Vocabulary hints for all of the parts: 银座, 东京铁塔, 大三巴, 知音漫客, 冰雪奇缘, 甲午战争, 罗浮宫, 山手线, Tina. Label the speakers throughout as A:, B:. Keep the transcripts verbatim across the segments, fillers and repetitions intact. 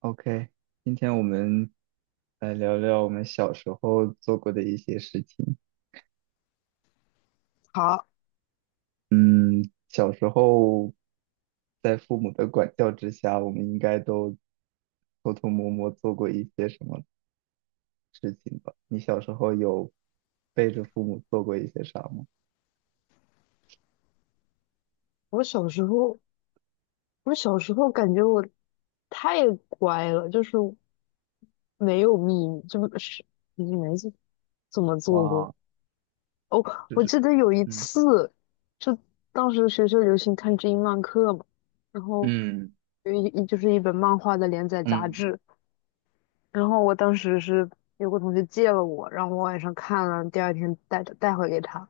A: OK，今天我们来聊聊我们小时候做过的一些事情。
B: 好，
A: 嗯，小时候在父母的管教之下，我们应该都偷偷摸摸做过一些什么事情吧？你小时候有背着父母做过一些啥吗？
B: 我小时候，我小时候感觉我太乖了，就是没有秘密，这不是你没怎怎么做过？
A: 哇，
B: 哦，
A: 就
B: 我
A: 是
B: 记得有一
A: 嗯，
B: 次，就当时学校流行看知音漫客嘛，然后
A: 嗯
B: 有一一就是一本漫画的连载杂
A: 嗯
B: 志，然后我当时是有个同学借了我，然后我晚上看了，第二天带带回给他。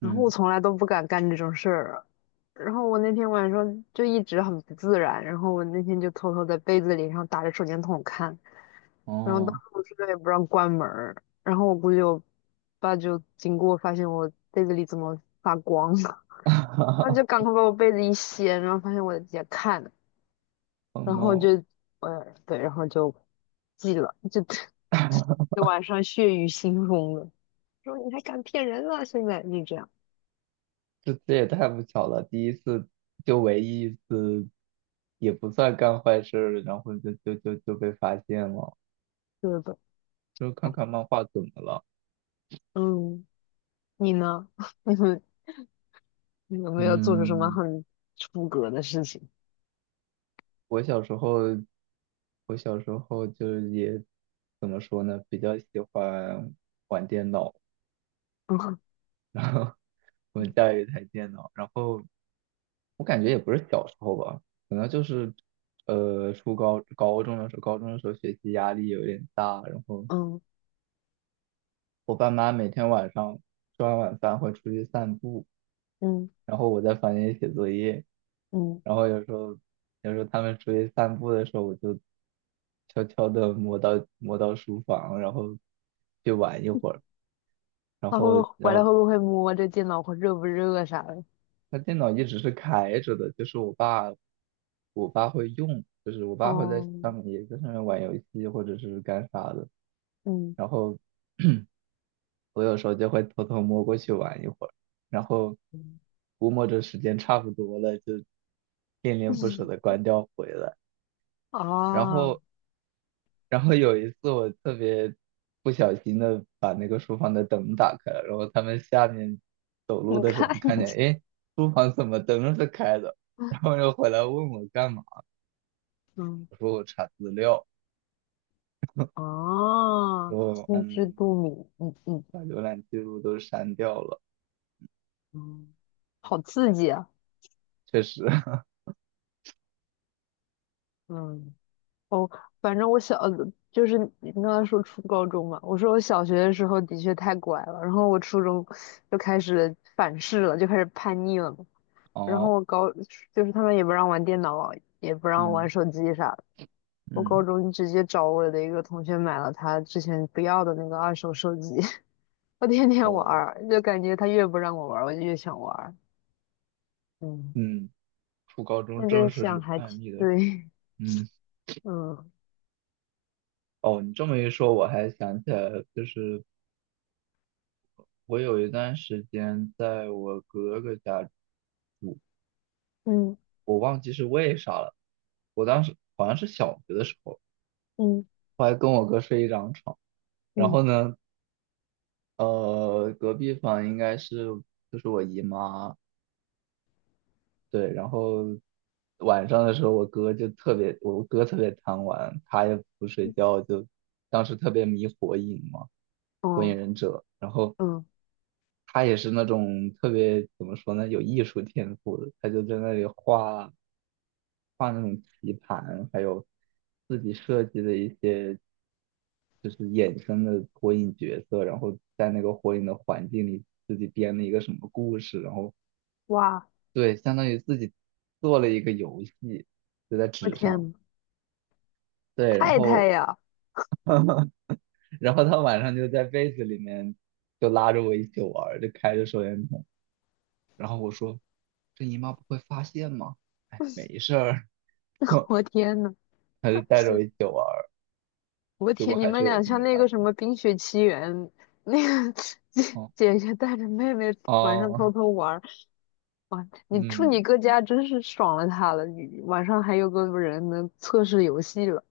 B: 然后我
A: 嗯，
B: 从来都不敢干这种事儿。然后我那天晚上就一直很不自然，然后我那天就偷偷在被子里，然后打着手电筒看，然后当时
A: 哦
B: 我宿舍也不让关门儿，然后我估计我爸就经过发现我被子里怎么发光了，他就赶 快把我被子一掀，然后发现我也看，
A: ，Oh
B: 然后就
A: no，
B: 呃对，然后就记了，就 就晚上血雨腥风的，说你还敢骗人啊，现在就这样，
A: 这这也太不巧了，第一次就唯一一次，也不算干坏事儿，然后就就就就被发现了。
B: 对吧？
A: 就看
B: 哎
A: 看漫画怎么了？
B: 嗯。你呢？你们你有没有做出什么
A: 嗯，
B: 很出格的事情？
A: 我小时候，我小时候就是也怎么说呢，比较喜欢玩电脑，
B: 嗯
A: 然后我们家有一台电脑，然后我感觉也不是小时候吧，可能就是呃初高高中的时候，高中的时候学习压力有点大，然后。
B: 嗯
A: 我爸妈每天晚上吃完晚饭会出去散步，
B: 嗯
A: 然后我在房间里写作业，
B: 嗯，
A: 然后有时候有时候他们出去散步的时候，我就悄悄的摸到摸到书房，然后去玩一会儿，然
B: 他会不
A: 后
B: 会
A: 然
B: 回来
A: 后
B: 会不会摸这电脑会热不热啥的？
A: 他电脑一直是开着的，就是我爸我爸会用，就是我爸会在上面
B: 哦
A: 也在上面玩游戏或者是干啥的，
B: 嗯
A: 然后 我有时候就会偷偷摸过去玩一会儿，然后
B: 嗯
A: 估摸着时间差不多了，就恋恋不舍
B: 嗯
A: 的关掉回来。然
B: 啊
A: 后，然后有一次我特别不小心的把那个书房的灯打开了，然后他们下面走路
B: 你
A: 的时候
B: 看
A: 就看
B: 你
A: 见，诶，书房怎么灯是开的？然后 又回来问我干嘛，
B: 嗯
A: 我说我查资料，
B: 啊，
A: 说
B: 心知
A: 嗯，
B: 肚明，嗯嗯
A: 把浏览记录都删掉了。
B: 嗯，好刺激啊！
A: 确实，
B: 嗯。哦，反正我小的就是你刚才说初高中嘛，我说我小学的时候的确太乖了，然后我初中就开始反噬了，就开始叛逆了嘛。然后
A: 哦，
B: 我高，就是他们也不让玩电脑，也不让我玩
A: 嗯
B: 手机啥的。我高
A: 嗯
B: 中直接找我的一个同学买了他之前不要的那个二手手机，我天天玩
A: 哦
B: 儿，就感觉他越不让我玩儿，我就越想玩儿。嗯，
A: 嗯。初高中
B: 现
A: 正
B: 在
A: 式
B: 想还挺
A: 叛逆的时候。
B: 对，
A: 嗯，
B: 嗯
A: 哦，你这么一说，我还想起来了，就是我有一段时间在我哥哥家住，
B: 嗯
A: 我忘记是为啥了。我当时好像是小学的时候，
B: 嗯
A: 我还跟我哥睡一张床。然
B: 嗯，
A: 后呢，呃，隔壁房应该是就是我姨妈，对。然后晚上的时候，我哥就特别，我哥特别贪玩，他也不睡觉，就当时特别迷火影嘛，火
B: 哦
A: 影忍者。然后
B: 嗯，
A: 他也是那种特别怎么说呢，有艺术天赋的，他就在那里画画那种棋盘，还有自己设计的一些就是衍生的火影角色，然后在那个火影的环境里自己编了一个什么故事，然后
B: 哇。
A: 对，相当于自己做了一个游戏，就在
B: 我
A: 纸
B: 天
A: 上，
B: 呐，
A: 对，然
B: 太太
A: 后
B: 呀！
A: 然后他晚上就在被子里面就拉着我一起玩儿，就开着手电筒。然后我说这姨妈不会发现吗？哎，没事儿，
B: 我天呐，
A: 还是带着我一起玩儿。
B: 我
A: 结果
B: 天，你
A: 还
B: 们
A: 是有一
B: 俩
A: 天
B: 像
A: 被
B: 那
A: 发
B: 个什
A: 现。
B: 么《冰雪奇缘》，那个
A: 哦
B: 姐姐姐带着妹妹晚上
A: 哦，
B: 偷偷玩儿，哇！你住
A: 嗯，
B: 你哥家真是爽了他了，你晚上还有个人能测试游戏了，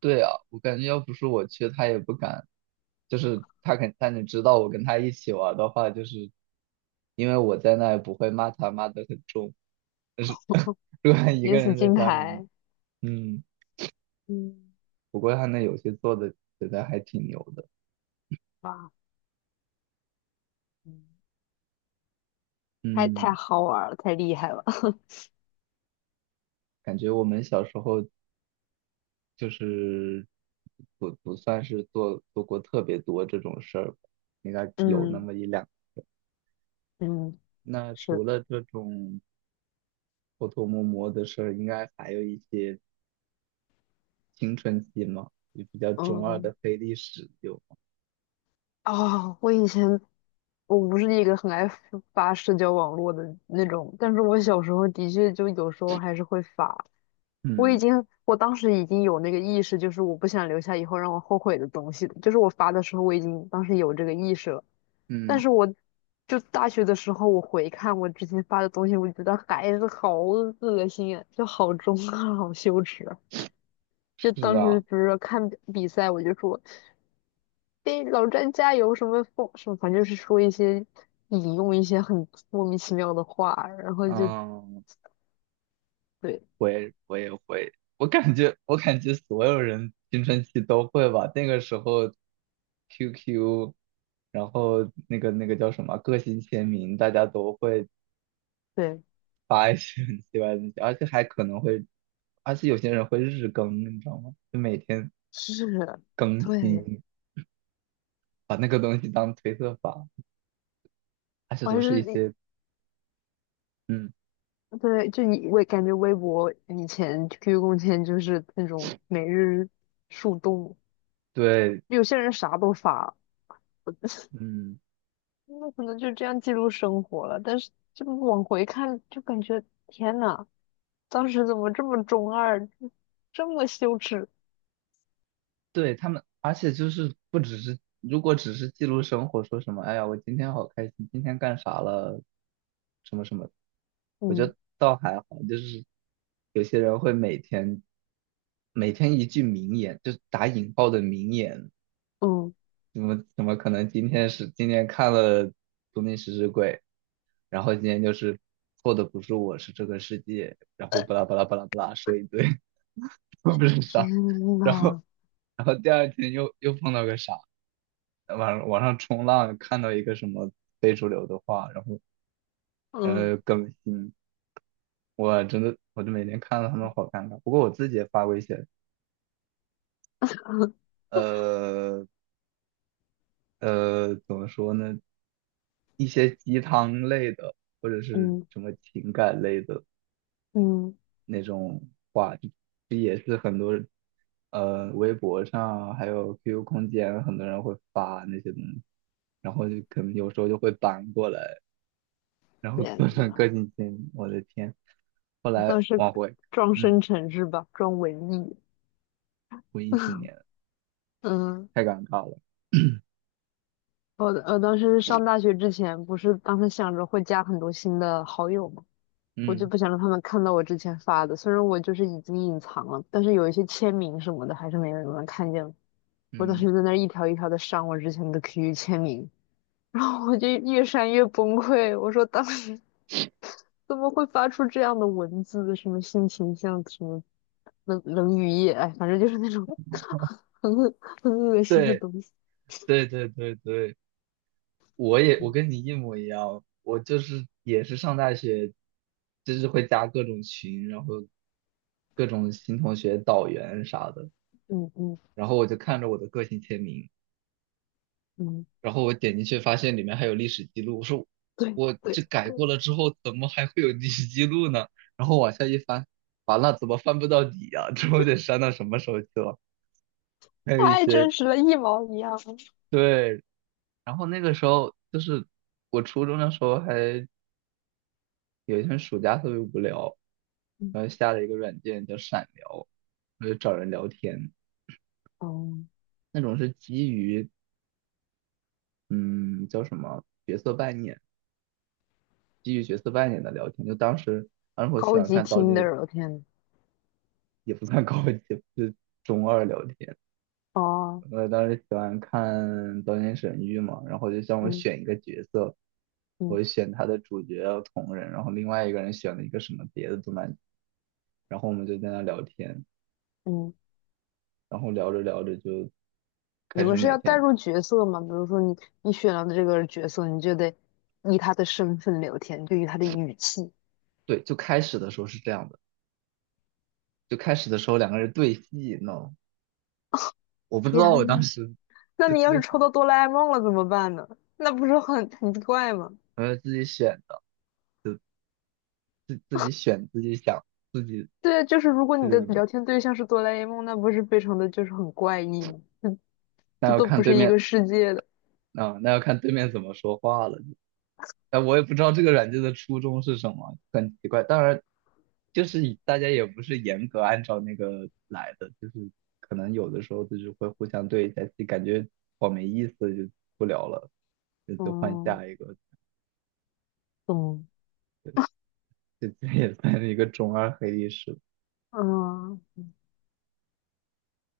A: 对啊，我感觉要不是我去，他也不敢。就是他肯，他能知道我跟他一起玩的话，就是因为我在那也不会骂他骂得很重。但是 如果他一
B: 免
A: 个
B: 死
A: 人在
B: 金
A: 家里面，
B: 牌，
A: 嗯，
B: 嗯，
A: 不过他那游戏做的觉得还挺牛的。
B: 哇，嗯太太
A: 嗯，
B: 好玩儿了，太厉害了，
A: 感觉我们小时候就是不不算是做做过特别多这种事儿吧，应该 有那
B: 嗯
A: 么一两。
B: 嗯，
A: 那除
B: 是，
A: 了这种偷偷摸摸的事儿，应该还有一些青春期嘛，就比较
B: 嗯。
A: 中二
B: 嗯
A: 的黑历史有吗？
B: 啊，我以前我不是一个很爱发发社交网络的那种，但是我小时候的确就有时候还是会发。我已
A: 嗯
B: 经，我当时已经有那个意识，就是我不想留下以后让我后悔的东西的，就是我发的时候我已经当时有这个意识了。但
A: 嗯，
B: 是我就大学的时候，我回看我之前发的东西，我觉得还是好恶心啊，就好中二，好羞耻啊就
A: 是
B: 当
A: 啊，
B: 时比如说看比比赛，我就说。对，老詹加油什么风什么，反正就是说一些引用一些很莫名其妙的话，然后就
A: 嗯，
B: 对
A: 会我也会，我感觉我感觉所有人青春期都会吧，那个时候 Q Q。然后那个那个叫什么个性签名，大家都会
B: 对
A: 发一些很奇怪的东西，而且还可能会，而且有些人会日更，你知道吗？就每天
B: 是，
A: 更
B: 对，
A: 新，把那个东西当推特发，而且
B: 我还
A: 都是一
B: 是
A: 些，嗯，
B: 对，就你我感觉微博以前 Q Q 空间就是那种每日树洞，
A: 对，
B: 有些人啥都发，我
A: 嗯，
B: 那可能就这样记录生活了。但是就往回看，就感觉天呐，当时怎么这么中二，这么羞耻？
A: 对他们，而且就是不只是，如果只是记录生活，说什么，哎呀，我今天好开心，今天干啥了，什么什么，我觉
B: 嗯
A: 得倒还好，就是有些人会每天每天一句名言，就是打引号的名言。
B: 嗯。
A: 怎么怎么可能今天是今天看了《东京食尸鬼》，然后今天就是错的不是我，是这个世界，然后巴拉巴拉巴拉巴拉说一堆，我不是啥，
B: 天
A: 然后
B: 呐，
A: 然后第二天又又碰到个啥，网网上冲浪看到一个什么非主流的话，然后
B: 嗯
A: 呃更新，我真的我就每天看到他们好尴尬，不过我自己也发过一些，呃呃怎么说呢，一些鸡汤类的，或者是
B: 嗯
A: 什么情感类的
B: 嗯，
A: 那种话，这这也是很多呃微博上还有 Q Q 空间很多人会发那些东西，然后就可能有时候就会搬过来，然后
B: 天
A: 做成个
B: 呐，
A: 性签名，我的天！后
B: 你
A: 来
B: 倒是
A: 往回，
B: 装深
A: 嗯，
B: 沉是吧？装文艺。
A: 回忆起 年，
B: 嗯，
A: 太尴尬了。
B: 我我当时上大学之前，不是当时想着会加很多新的好友嘛，我就
A: 嗯
B: 不想让他们看到我之前发的。虽然我就是已经隐藏了，但是有一些签名什么的，还是没有人能看见。我当
A: 嗯，
B: 时在那儿一条一条的删我之前的 Q Q 签名，然后我就越删越崩溃，我说当时怎么会发出这样的文字？什么性情像什么冷冷雨夜，哎，反正就是那种 很恶很恶心的
A: 对
B: 东西。
A: 对对对对，我也我
B: 嗯
A: 跟你一模一样，我就是也是上大学，就是会加各种群，然后各种新同学导员啥的，
B: 嗯嗯
A: 然后我就看着我的个性签名，
B: 嗯，
A: 然后我点进去发现里面还有历史记录，我说
B: 对
A: 我
B: 对
A: 这改
B: 对，
A: 过了之后怎么还会有历史记录呢？然后往下一翻，完了怎么翻不到底呀、这我得删到什么时候去了？还有一
B: 太
A: 些
B: 真实了，一毛一样。
A: 对，然后那个时候就是我初中的时候还。有一天暑假特别无聊，
B: 嗯，
A: 然后下了一个软件叫闪聊，我就找人聊天，
B: 哦，
A: 那种是基于嗯叫什么角色扮演，基于角色扮演的聊天。就当时当时我喜
B: 高
A: 欢
B: 级
A: 看《刀剑》，
B: Tinder,我天呐。
A: 也不算高级，就是中二聊天。
B: 哦，
A: 我当时喜欢看《刀剑神域》嘛，然后就让我
B: 嗯
A: 选一个角色，
B: 嗯
A: 我选他的主角要同人，然后另外一个人选了一个什么别的动漫，然后我们就在那聊天。
B: 嗯，
A: 然后聊着聊着就开
B: 你
A: 始
B: 们是
A: 每
B: 要带
A: 天，
B: 入角色吗？比如说你你选了这个角色，你就得以他的身份聊天，对于他的语气。
A: 对，就开始的时候是这样的，就开始的时候两个人对戏，你知道吗？我不知道我
B: 天
A: 当
B: 呐，
A: 时
B: 那
A: 就
B: 你要是
A: 就
B: 抽到哆啦 A 梦了怎么办呢？那不是很很怪吗？
A: 呃自己选的，就自自己选自己想自己
B: 对啊，就是如果
A: 这
B: 你
A: 个
B: 的
A: 怎么，
B: 聊天对象是哆啦 A 梦，那不是非常的就是很怪异吗？这
A: 那
B: 这
A: 要
B: 都
A: 看
B: 不
A: 对
B: 是一
A: 面
B: 个世界的。
A: 啊，那要看对面怎么说话了。哎，我也不知道这个软件的初衷是什么，很奇怪。当然，就是以大家也不是严格按照那个来的，就是可能有的时候就是会互相对一下就感觉好没意思，就不聊了，就就换
B: 哦，
A: 下一个，
B: 懂。
A: 这这 也算是一个中二黑历史。
B: 嗯，